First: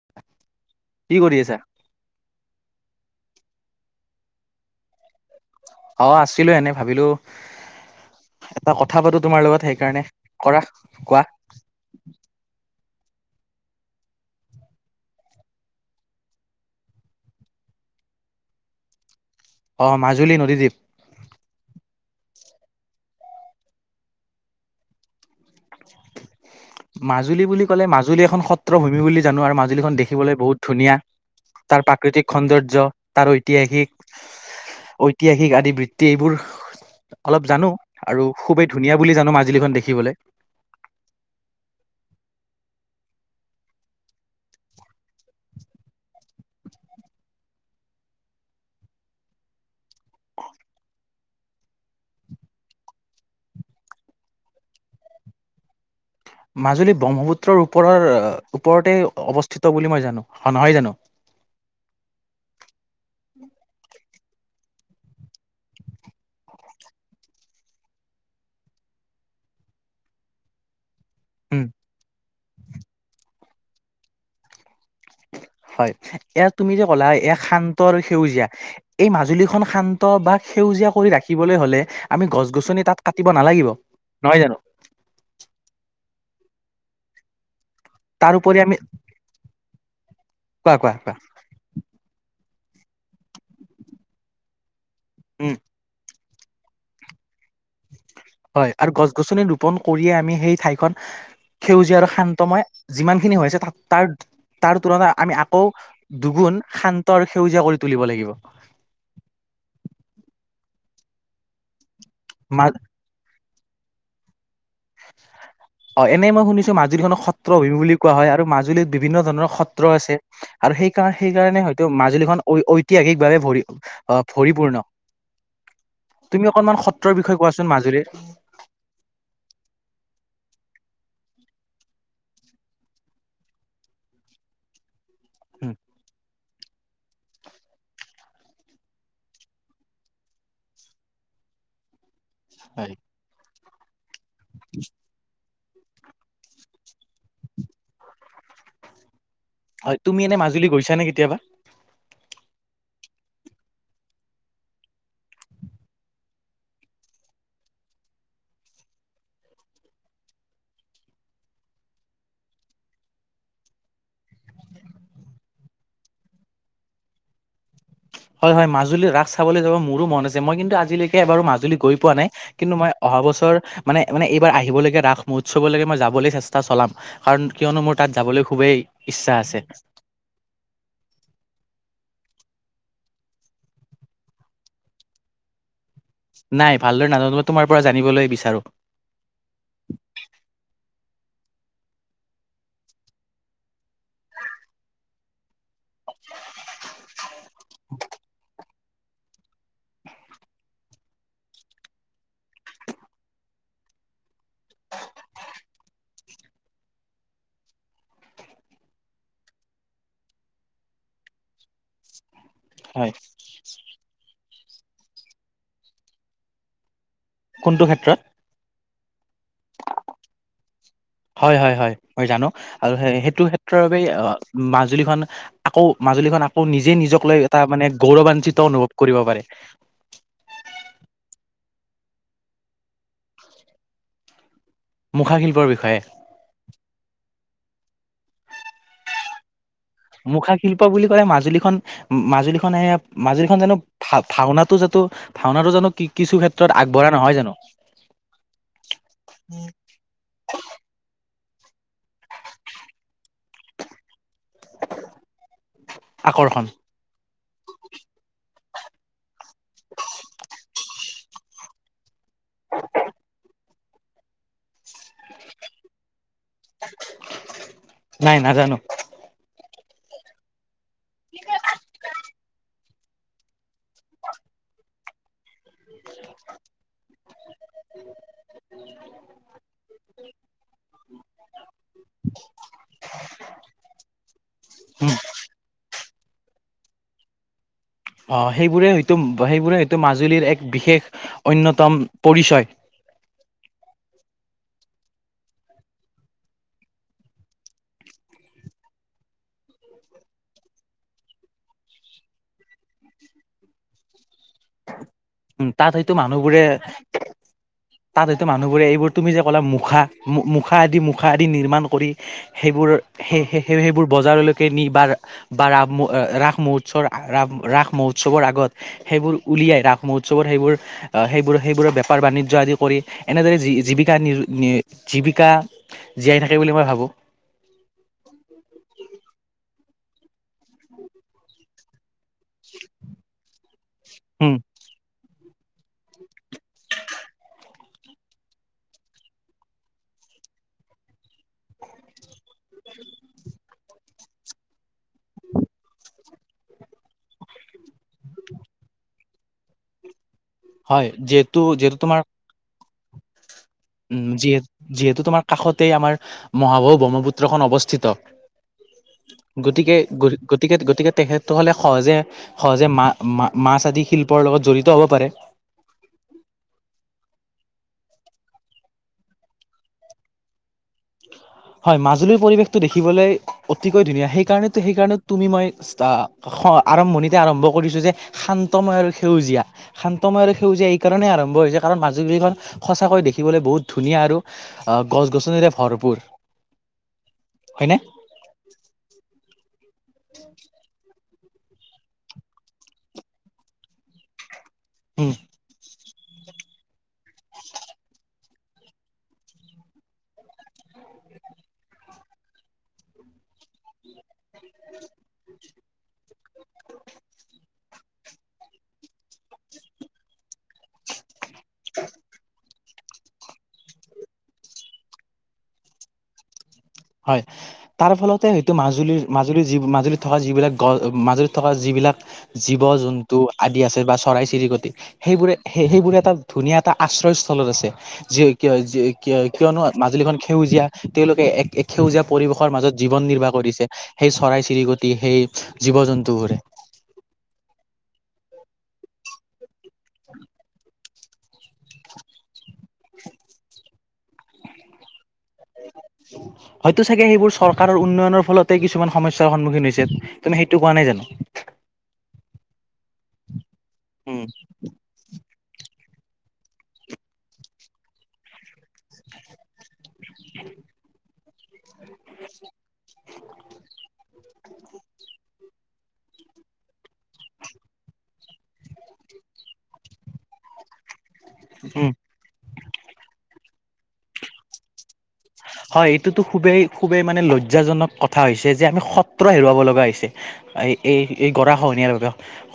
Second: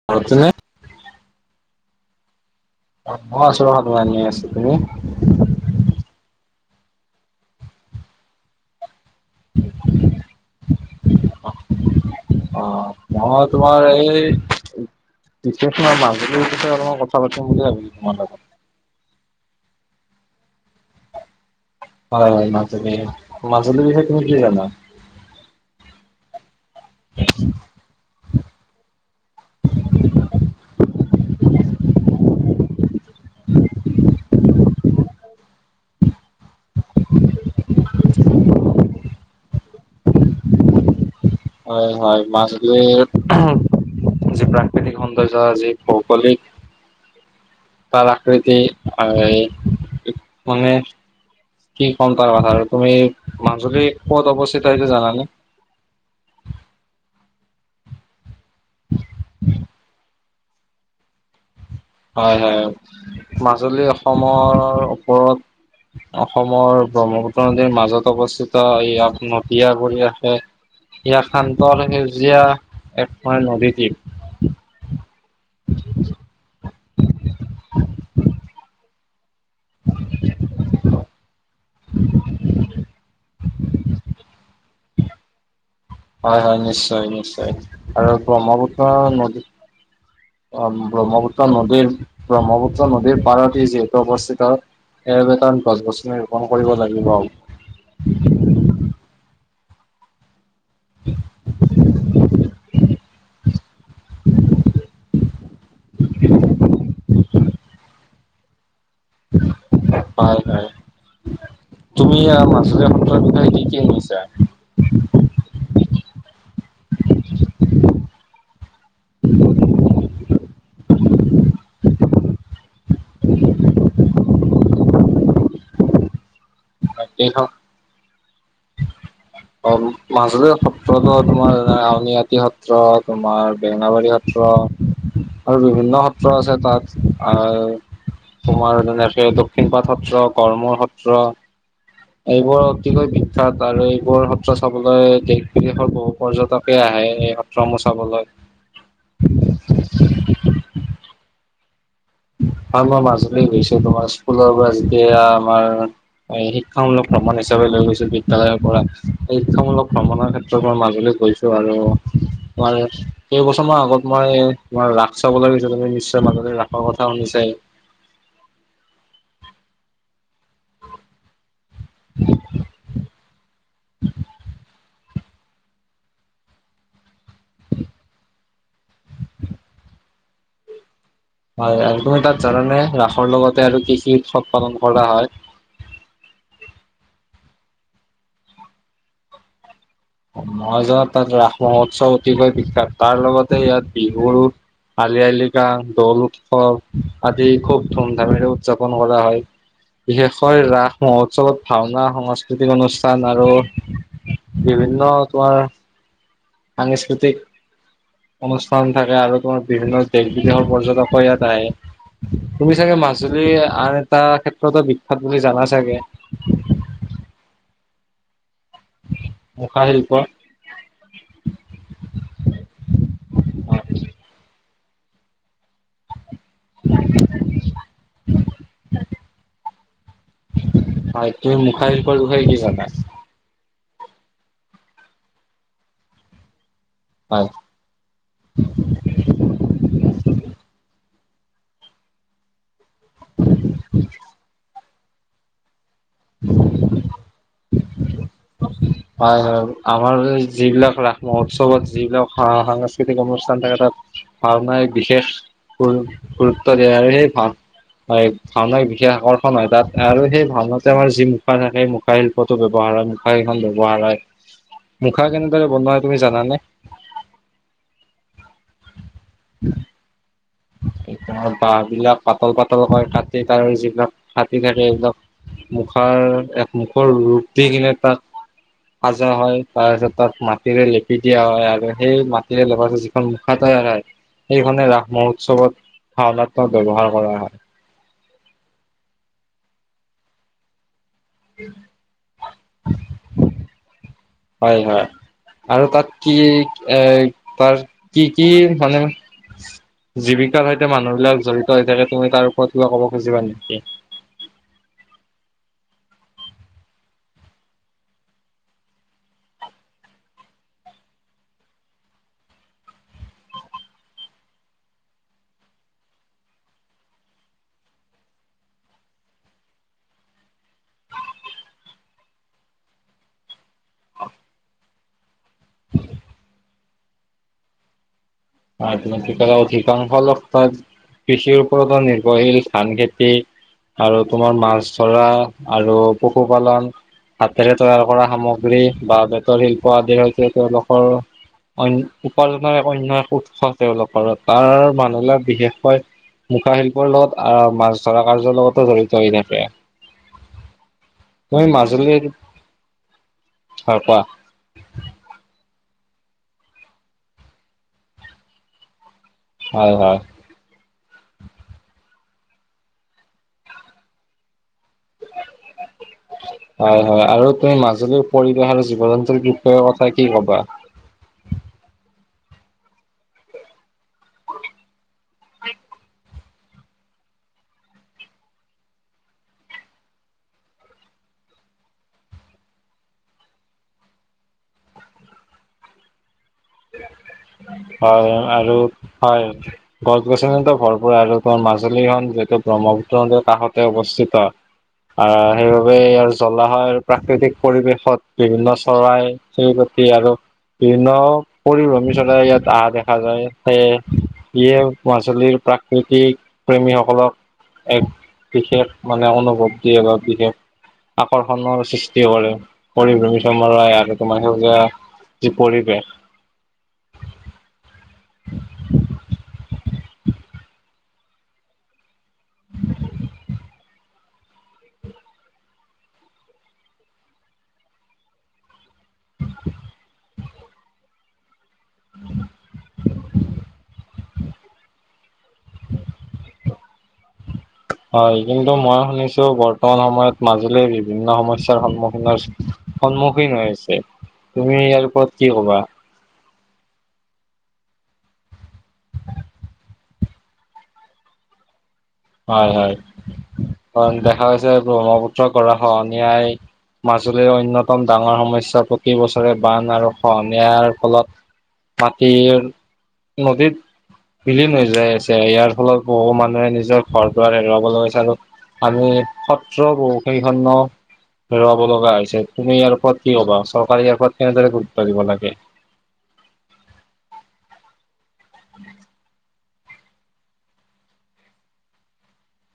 [inaudible] কি কৰি আছা? অ আছু ৰ'বা তোমাৰ এনে আছো, তুমি? অ আছিলো এনে ভাবিলো এটা কথা পাতো তোমাৰ লগত সেইকাৰণে কৰা কোৱা অ অ মই তোমাৰ এই বিশেষ মই মাজুলীৰ বিষয়ে অলপমান কথা পাতিম বুলি ভাবিলো তোমাৰ লগত। অ মাজুলী নদীদ্বীপ। হয় মাজুলী, মাজুলীৰ বিষয়ে তুমি কি জানা? মাজুলী বুলি ক'লে মাজুলী এখন সত্ৰ ভূমি বুলি জানো আৰু মাজুলীখন দেখিবলৈ বহুত ধুনীয়া। তাৰ প্ৰাকৃতিক সৌন্দৰ্য তাৰ ঐতিহাসিক ঐতিহাসিক আদি বৃত্তি এইবোৰ অলপ জানো আৰু খুবেই ধুনীয়া বুলি জানো মাজুলীখন দেখিবলৈ। হয় হয় মাজুলীৰ যি প্ৰাকৃতিক সৌন্দৰ্য যি ভৌগলিক তাৰ আকৃতি [unintelligible] কি ক'ম তাৰ কথা আৰু তুমি মাজুলীৰ ক'ত অৱস্থিত সেইটো জানানে? মাজুলী ব্ৰহ্মপুত্ৰৰ ওপৰৰ ওপৰতে অৱস্থিত বুলি মই জানো, হয় নহয় জানো? হয় হয় মাজুলী অসমৰ ওপৰত অসমৰ ব্ৰহ্মপুত্ৰ নদীৰ মাজত অৱস্থিত ইয়াক নদীয়া কৰি ৰাখে ইয়াক উম শান্তৰ সেউজীয়া এক মানে নদীদ্বীপ। হয়, এয়া তুমি যে ক'লা এ শান্তৰ সেউজীয়া এই মাজুলীক খন শান্ত বা সেউজীয়া কৰি ৰাখিবলৈ হ'লে আমি গছ-গছনি তাত কাট তিব নালাগিব, নহয় জানো? হয় হয় নিশ্চয় নিশ্চয়। আৰু তাৰপৰি আমি ব্ৰহ্মপুত্ৰ নদীত, অ কোৱা কোৱা কোৱা ব্ৰহ্ম নদীৰ ব্ৰহ্মপুত্ৰ নদীৰ পাৰতে যিহেতু অৱস্থিত উম [unintelligible] গছ-গছনিৰ ৰোপন কৰিব লাগিব। হয় আৰু গছ-গছনি ৰোপন কৰিয়ে আমি সেই ঠাইখন সেউজীয়া আৰু শান্তময় যিমান খিনি হৈছে তাৰ তাৰ তুলনাত আমি আকৌ দুগুণ শান ত আৰু সেউজীয়া কৰি তুলিব লাগিব। হয় হয় তুমি এই মা মাজুলী সত্ৰৰ বিষয়ে কি কি শুনিছা? অ এনেই মই শুনিছো মাজুলীখনক সত্ৰ ভূমি বুলি কোৱা হয় আৰু মাজুলীত বিভিন্ন ধৰণৰ সত্ৰ আছে। আৰু সেইকাৰ সেইকাৰণে হয়তো মাজুলীখন ঐ-ঐতিহাসিকভাৱে ভৰি অ ভৰিপূৰ্ণ। তুমি অকনমান সত্ৰৰ বিষয়ে এইখন কোৱাচোন মাজুলীৰ। [inaudible] অ মাজুলী সত্ৰতো তোমাৰ আউনীআটী সত্ৰ, তোমাৰ বেঙেনাবাৰী সত সত্ৰ আৰু বিভিন্ন সত্ৰ আছে তাত। আৰু তোমাৰ যেনেকে দক্ষিণ পাট সত্ৰ, গমূৰ সত্ৰ, এইবোৰ হয় অতিকৈ বিখ্যাত আৰু এইবোৰ সত্ৰ চাবলৈ বিদেশৰ বহু পৰ্যটকে আহে এই সত্ৰ সমূহ চাবলৈ। হয় তুমি এনে মাজুলী গৈছানে কেতিয়াবা? হয় মই মাজুলী গৈছো তোমাৰ স্কুলৰ পৰা যেতিয়া আমাৰ হয় শিক্ষামূলক ভ্ৰমণ হিচাপে লৈ গৈছো বিদ্যালয়ৰ পৰা, শিক্ষামূলক ভ্ৰমণৰ ক্ষেত্ৰত মই মাজুলী গৈ ত আৰু তোমাৰ কেইবছৰমান আগত মই তোমাৰ ৰাস চাব লাগৈছ তুমি নিশ্চয় মাজতে ৰাস খৰ কথা শুনিছায়ে। হয় হয় মাজুলীৰ ৰাস চাবলৈ যাব মোৰো মন আছে মই কিন্তু আজিলৈকে বাৰু মাজুলী গৈ পোৱা নাই। কিন্তু মই অহা বছৰ মানে মানে এইবাৰ আহিবলৈগে ৰাস মহোৎসৱলৈকে মই যাবলৈ চেষ্টা চলাম। কাৰণ কিয়নো মোৰ তাত যাবলৈ খুবেই ইচ্ছা আছে। হয় আৰু তুমি তাত জানানে ৰাসৰ লগতে আৰু কৃষি উৎসৱ পালন কৰা হয়? নাই ভালদৰে নাজানো মই তোমাৰ পৰা জানিবলৈ বিচাৰো। মই জনাত তাত ৰাস মহোৎসৱ অতিকৈ বিখ্যাত তাৰ লগতে ইয়াত বিহুৰো আলি আই লৃগাং, দৌল উৎসৱ আদি খুব ধুম ধামেৰে উদযাপন কৰা হয়। বিশেষকৈ ৰাস মহোৎসৱত ভাওনা সংস্কৃতিক অনুষ্ঠান আৰু বিভিন্ন তোমাৰ সাংস্কৃতিক অনুষ্ঠান থাকে আৰু তোমাৰ বিভিন্ন দেশ বিদেশৰ পৰ্যটকো ইয়াত আহে। তুমি চাগে হয় মাজুলী আন এটা ক্ষেত্ৰতো বিখ্যাত বুলি জানা চাগে। কোনটো ক্ষেত্ৰত? মুখা শিল্প। হয় হয় হয় মই জানো আৰু সেইটো ক্ষেত্ৰৰ বাবে মাজুলীখন আকৌ মাজুলীখন আকৌ নিজে নিজক লৈ এটা মানে গৌৰৱানঞ্চিত অনুভৱ কৰিব পাৰে। হয় তুমি মুখা শিল্পৰ বিষয়ে কি জানা? মুখাশিল্পৰ বিষয়ে? হয়। মুখা শিল্প বুলি ক'লে মাজুলীখন মাজুলীখনে মাজুলীখন জানো ভা ভাওনাটো যাটো ভাওনাটো জানো কিছু ক্ষেত্ৰত আগবঢ়া নহয় জানো? হয় হয়। আমাৰ যিবিলাক ৰাস মহোৎসৱত যিবিলাক সাংস্কৃতিক অনুষ্ঠান থাকে তাত ভাওনাই বিশেষ গ আকৰ্ষণ গুৰুত্ব দিয়ে আৰু সেই ভাও হয় ভাওনাৰ বিশেষ আকৰ্ষণ হয় তাত আৰু ভাওনাতে আমাৰ যি মুখা থাকে মুখা শিল্পটো ব্যৱহাৰ হয় এইখন ব্যৱহাৰ হয়। মুখা কেনেদৰে বনোৱা হয় তুমি জানানে? নাই নাজানো। বাহ বিলাক পাতল পাতল কৰে কাটি তাৰ যিবিলাক থাটি থাকে এইবিলাক মুখাৰ এক মুখৰ ৰূপ দি কিনে তাত সাজা হয় তাৰ পিছত তাক মাটিৰে লেপি দিয়া হয় আৰু সেই মাটিৰে লেপা এখন মুখ তৈয়াৰ হয় সেইখনে উম ৰাস মহোৎসৱত ভাৱনাখণত ব্যৱহাৰ কৰা হয়। অ সেইবোৰে হয়তো সেইবোৰে হয়তো মাজুলীৰ এক বিশেষ অন্যতম পৰিচয়। হয় হয়। আৰু তাত কি এ তাৰ কি কি মানে জীৱিকাৰ সৈতে মানুহ বিলাক জড়িত হৈ থাকে, তুমি তাৰ ওপৰত কিবা ক'ব খুজিবা নেকি? উম তাত হয়টো মানুহবোৰে তাত হয়তো মানুহবোৰে এইবোৰ তুমি যে ক'লা মুখা মু মুখা আদি মুখা আদি নিৰ্মাণ কৰি সেইবোৰ সেই সেই সেইবোৰ বজাৰলৈকে নি বাৰ বা ৰাম ৰাস মহোৎসৱৰ ৰা ৰাস মহোৎসৱৰ আগত সেইবোৰ উলিয়াই ৰাস মহোৎসৱৰ সেইবোৰ অহ সেইবোৰ সেইবোৰ বেপাৰ বাণিজ্য আদি। কৰি এনেদৰে জী জীৱিকা নিৰ নিৰ জীৱিকা জীয়াই থাকে বুলি মই ভাবোঁ। অ ত ম িকা অ ঠিকা খ লাগ তাত [unintelligible] কৃষিৰ ওপৰতো নিৰ্ভৰশীল ধান খেতি আৰু উম তোমাৰ মাছ ধৰা আৰু। পশুপালন হাতেৰে। তৈয়াৰ কৰা সামগ্ৰী বা বেতৰ শিল্প আদিৰ সৈতে তেওঁলোকৰ। অণ্যই উপাৰ্জনাৰ এক অন্য এক উৎস তেওঁলোকৰ তাৰ মানুহে বিশেষকৈ। মুখা শিল্পৰ লগত আহ মাছ ধৰা কাৰ্যৰ লগতো জড়িত হৈ থাকে। হয় যিহেতু তুমি যিহেতু তোমাৰ। মাজুলীৰ হয় কোৱা উম যিয়ে যিহেতু তোমাৰ কাষতে আমাৰ মহাবাহু ব্ৰহ্মপুত্ৰখন অৱস্থিত। হয় গতিকে, হয় গ। গতিকে, গতিকে, তেখেতসকলে সহজে সহজে মা মা মাছ আদি শিল্পৰ লগত জড়িত হ'ব পাৰে! [unintelligible] হয়! হয়! আৰু তুমি মাজুলীৰ পৰিৱেশ আৰু জীৱ জন্তুৰ বিষয় কথা কি কবা? হয়! মাজুলীৰ পৰিৱেশটো দেখিবলৈ অতিকৈ ধুনীয়া সেইকাৰণে তো সেইকাৰণে তুমি মই চা। হয় আৰম্ভণিতে আৰম্ভ কৰিছো যে শান্তময় আৰু সেউজীয়া? শান্তময় আৰু সেউজীয়া এই কাৰণেই আৰম্ভ হৈছে কাৰণ মাজুলী খন সঁচাকৈ দেখিবলৈ বহুত ধুনীয়া আৰু। অহ' গছ গছনিৰে ভৰপূৰ! হয়নে? হয় আৰু হয়! গছ গছনিতো ভৰপূৰ আৰু। খন‌ মাজুলীখন যিহেতু ব্ৰহ্মপুত্ৰ নদীৰ কাষতে অৱস্থিত! উম আহ'। সেইবাবে আৰু জলাশয়ৰ আৰু প্ৰাকৃতিক পৰিৱেশত বিভিন্ন চৰাই চিৰিকটি আৰু। বিভিন্ন পৰিভ্ৰমী। চৰাই ইয়াত আহা দেখা যায়। সেয়ে যিয়ে আঞ্চলিক প্ৰা। কৃতিক প্ৰেমিক সকলক। এক বিশেষ মানে অনুভৱ দিয়ে বা বিশেষ। আকৰ্ষণৰ সৃষ্টি কৰে। পৰিভ্ৰমী চৰাই [unintelligible] হয়! তাৰ ফলতে হয়তো মাজুলীৰ মাজুলীৰ যি মাজুলী। থকা যিবিলাক গ মাজুলীত থকা যিবিলাক জীৱ জন্তু আদি আছে বা‌। চৰাই চিৰিকটি সেইবোৰে সে সেইবোৰে এটা ধুনীয়া এটা আশ্ৰয়স্থলত আছে যি কি হয়! কি কিয় কিয়নো মাজুলীখন সেউজীয়া তেওঁলোকে এক। এক সেউজীয়া পৰিৱেশৰ মাজত জীৱন নিৰ্বাহ কৰিছে সেই চৰাই চিৰিকটি সেই জীৱ জন্তুবোৰে। হয়! কিন্তু মই শুনিছো বৰ্তমান সময়ত মাজুলী বি। ভিন্ন সমস্যাৰ সন্মুখীনৰ সন্মুখীন হৈ আছে! তুমি ইয়াৰ ওপৰত কি কবা? [unintelligible] হয়তো চাগে সেইবোৰ চৰকাৰৰ উন্নয়নৰ ফলতে কিছুমান সমস্যাৰ সন্মুখীন হৈছে তুমি সেইটো কোৱা নাই জানো। হয়‌‌ হয়। হয় উম দেখা পাই চাই ‌ ব্ৰহ্মপুত্ৰ গৰাখহনীয়াই। মাজুলীৰ অন্যতম ডাঙৰ সমস্যা প্ৰতি বছৰে বান আৰু। খহনীয়াৰ ‌ফলত‌ মাটিৰ নদীত। বিলীন হৈ যাই আছে। ইয়াৰ ফলত বহু মানুহে নিজৰ। ঘৰ‌ দুৱাৰ‌ হেৰুৱাব লগা হৈছে আৰু পানী সত্ৰ বহু কেইখন ‌ন। হেৰুৱাব উম লগা হৈছে? তুমি ইয়াৰ ওপৰত কি কবা চৰকাৰে ইয়াৰ ওপৰত কেনেদৰে গুৰুত্ব দিব লাগে! হয় এইটো তো খুবেই খুবেই মানে লজ্জাজনক কথা হৈছে যে আমি সত্ৰ হেৰুৱাব লগা হৈছে? এই এই এই গৰাখহনীয়া বাবে।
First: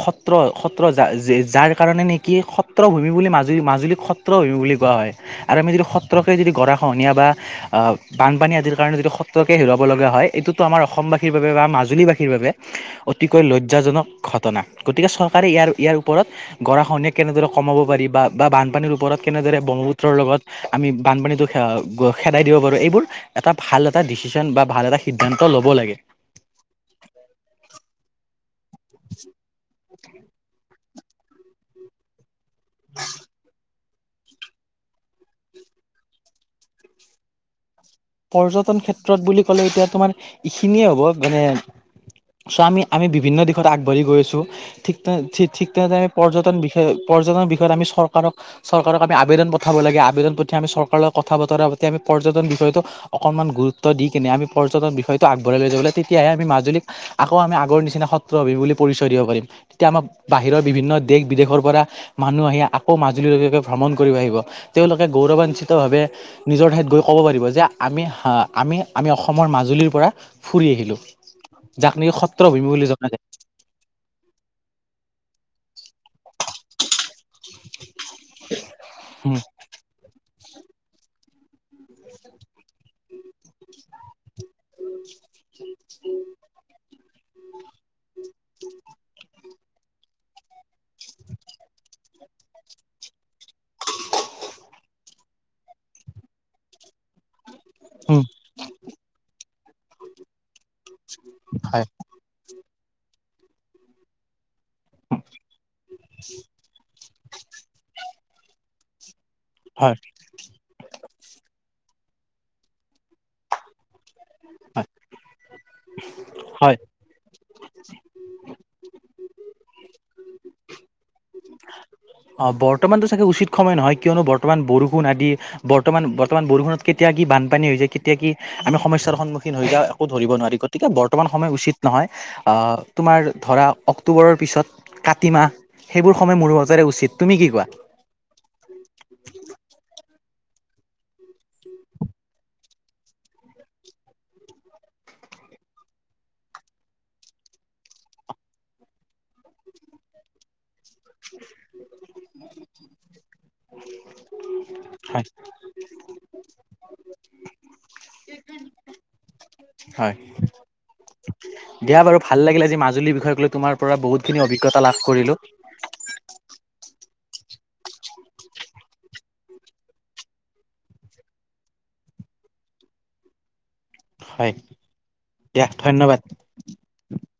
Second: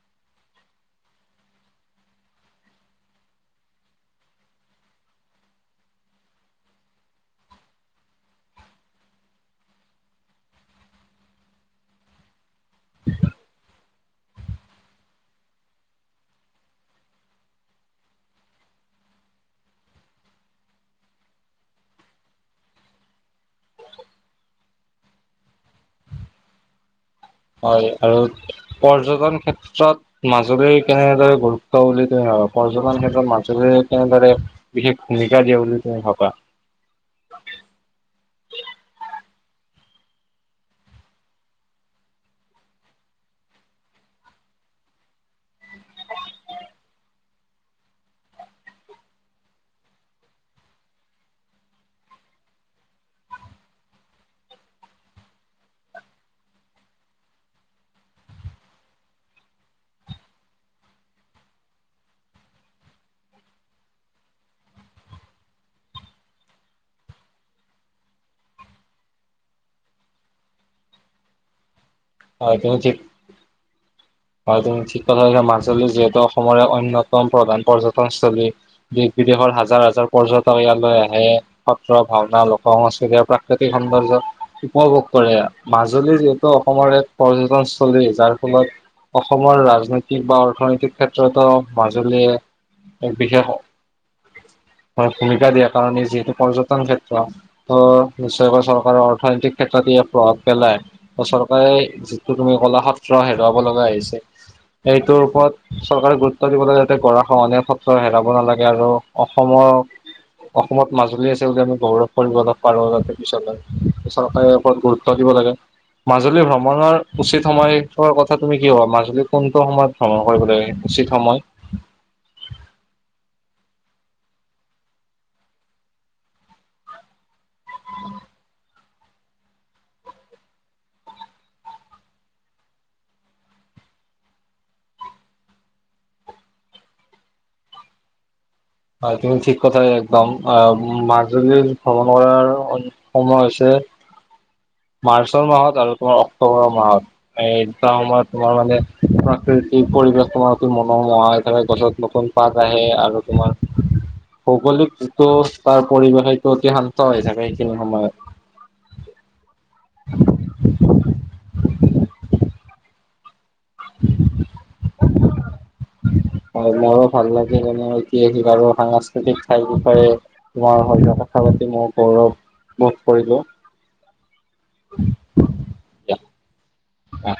সত্ৰ সত্ৰ যা যাৰ কাৰণে নেকি সত্ৰ ভূমি বুলি মাজুলী মাজুলীক সত্ৰ সত্ৰ ভূমি বুলি কোৱা হয়। আৰু আমি যদি সত্ৰকে যদি গৰাখহনীয়া বা আহ' বানপানী আদিৰ কাৰণে যিটো সত্ৰকে হেৰুৱাব লগা হয়। এইটোতো আমাৰ অসমবাসীৰ বাবে বা মাজুলীবাসী বাবে অতিকৈ লজ্জাজনক ঘটনা। গতিকে চৰকাৰে ইয়াৰ ইয়াৰ ওপৰত গৰাখহনীয়ে কেনেদৰে কমাব পাৰি বা বানপানীৰ ওপৰত কেনেদৰে ব্ৰহ্মপুত্ৰৰ লগত [inaudible] খেদাই দিব পাৰোঁ এইবোৰ এটা ভাল এটা ডিচিছন বা ভাল এটা সিদ্ধান্ত ল'ব লাগে। হয় আৰু পৰ্যটন ক্ষেত্ৰত মাজুলী কেনেদৰে গুৰুত্ব বুলি ধৰা পৰ্যটন ক্ষেত্ৰত মাজুলীৰ কেনেদৰে বিশেষ ভূমিকা দিয়া বুলি তুমি ভাবা? পৰ্যটন ক্ষেত্ৰত বুলি ক'লে এতিয়া তোমাৰ এইখিনিয়ে হ'ব মানে চোৱা আমি আমি বিভিন্ন দিশত আগবাঢ়ি গৈ আছোঁ। ঠিক তেনে ঠিক তেনেদৰে আমি পৰ্যটন বিষয় পৰ্যটনৰ বিষয়ে আমি চৰকাৰক চৰকাৰক আমি আবেদন পঠিয়াব লাগে। আবেদন পঠিয়াই আমি চৰকাৰৰ কথা বতৰা পাতি আমি পৰ্যটন বিষয়টো অকণমান গুৰুত্ব দি কেনে আমি পৰ্যটন বিষয়টো আগবঢ়াই লৈ য লাগে, তেতিয়াহে আমি মাজুলীক আকৌ আমি আগৰ নিচিনা সত্ৰ অবিভূমি বুলি আমি পৰিচয় দিব পাৰিম। তেতিয়া আমাৰ বাহিৰৰ বিভিন্ন দেশ বিদেশৰ পৰা মানুহ আহি আকৌ মাজুলী লৈকে ভ্ৰমণ কৰিব আহিব। তেওঁলোকে গৌৰৱাঞ্চিত ভাৱে নিজৰ ঠাইত গৈ ক'ব পাৰিব। যে আমি, আমি অসমৰ মাজুলীৰ পৰা ফুৰি আহিলো। জাকন নেকি সত্ৰ হয় অভিভূমি তুমি ঠিক বুলি জনা যায়। হয়, তুমি ঠিক কথা কৈছা মাজুলী যিহেতু অসমৰে অন্য তম প্ৰধান পৰ্যটনস্থলী দেশ উম, বিদেশৰ হাজাৰ হাজাৰ পৰ্যটন ইয়াৰলৈ আহে। সএ, ভাওনা, লোক সংস্কৃতি আৰু প্ৰাকৃতিক সৌন্দৰ্যত উপভোগ কৰে। মাজুলী যিহেতু অসমৰ এক পৰ্যটনস্থলী, যাৰ ফলত অসমৰ ৰাজনৈতিক বা অৰ্থনৈতিক ক্ষেত্ৰতো মাজুলীয়ে এক বিশেষ ভূমিকা দিয়া কাৰণে যিহেতু পৰ্যটন ক্ষেত্ৰ ত উম, নিশ্চয় চৰকাৰৰ অৰ্থনৈতিক ক্ষেত্ৰত ইয়াক প্ৰভাৱ পেলায়। আৰু চৰকাৰে হয়, তুমি ক'লা সত্ৰ হেৰুৱাব লগা হৈছে। এইটোৰ ওপৰত চৰকাৰে গুৰুত্ব দিবলৈ যাতে গাৰাখহনীযা ফলত সএ হেৰুৱাব নালাগে। আৰু অসমৰ হয়, অসমত মাজুলী আছে বুলি আমি গৌৰৱ কৰিবলৈ পাৰো। যাতে পিছলৈ পিচতে ওপৰত হয়, গুৰুত্ব দিব লাগে। মাজুলী হয়। ভ্ৰমণৰ উচিত সময়ৰ কথা তুমি কি ভাবা? আমি কোনটো সময়ত ভ্ৰমণ কৰিব লাগে উচিত সময়? অ, বৰ্তমানতো চাগে উচিত সময় নহয়। কিয়নো বৰ্তমান বৰষুণ আদি বৰ্তমান, বৰ্তমান বৰষুণত কেতিয়া কি বানপানী হৈ যায় কেতিয়া কি আমি সমস্যাৰ সন্মুখীন হৈ যাওঁ একো ধৰিব নোৱাৰি। গতিকে বৰ্তমান সময় উচিত নহয়। আহ তোমাৰ ধৰা অক্টোবৰৰ পিছত কাতি মাহ, সেইবোৰ সময় মোৰ মাজেৰে উচ উচিত তুমি কি কোৱা? হয়। তুমি ঠিক কথাই একদম। আহ মাজুলীৰ ভ্ৰমণ কৰাৰ সময় হৈছে মাৰ্চৰ মাহত আৰু তোমাৰ অক্টোবৰৰ মাহত। সেই দুটা সময়ত তোমাৰ মানে প্ৰাকৃতিক পৰিৱেশ তোমাৰ অতি মনোমোহা, সেইফালে গছত নতুন পাত আহে আৰু তোমাৰ হয়, ভৌগলিকতটো তাৰ পৰিৱেশটো অতি শান্ত হৈ থাকে সেইখিনি সময়ত। হয়। দিয়া বাৰু ভাল লাগিলে আজি মাজুলীৰ বিষয়ে ক লৈ তোমাৰ পৰা বহুতখিনি অভিজ্ঞতা লাভ কৰিলো। হয়, মোৰো ভাল লাগে যোন ঐতিহাসিক আৰু সাংস্কৃতিক ঠাইৰ বিষয়ে তোমাৰ সতে কথা পাতি মই গৌৰৱ বোধ কৰিলো। হয়, দিয়া ধন্যবাদ। অ।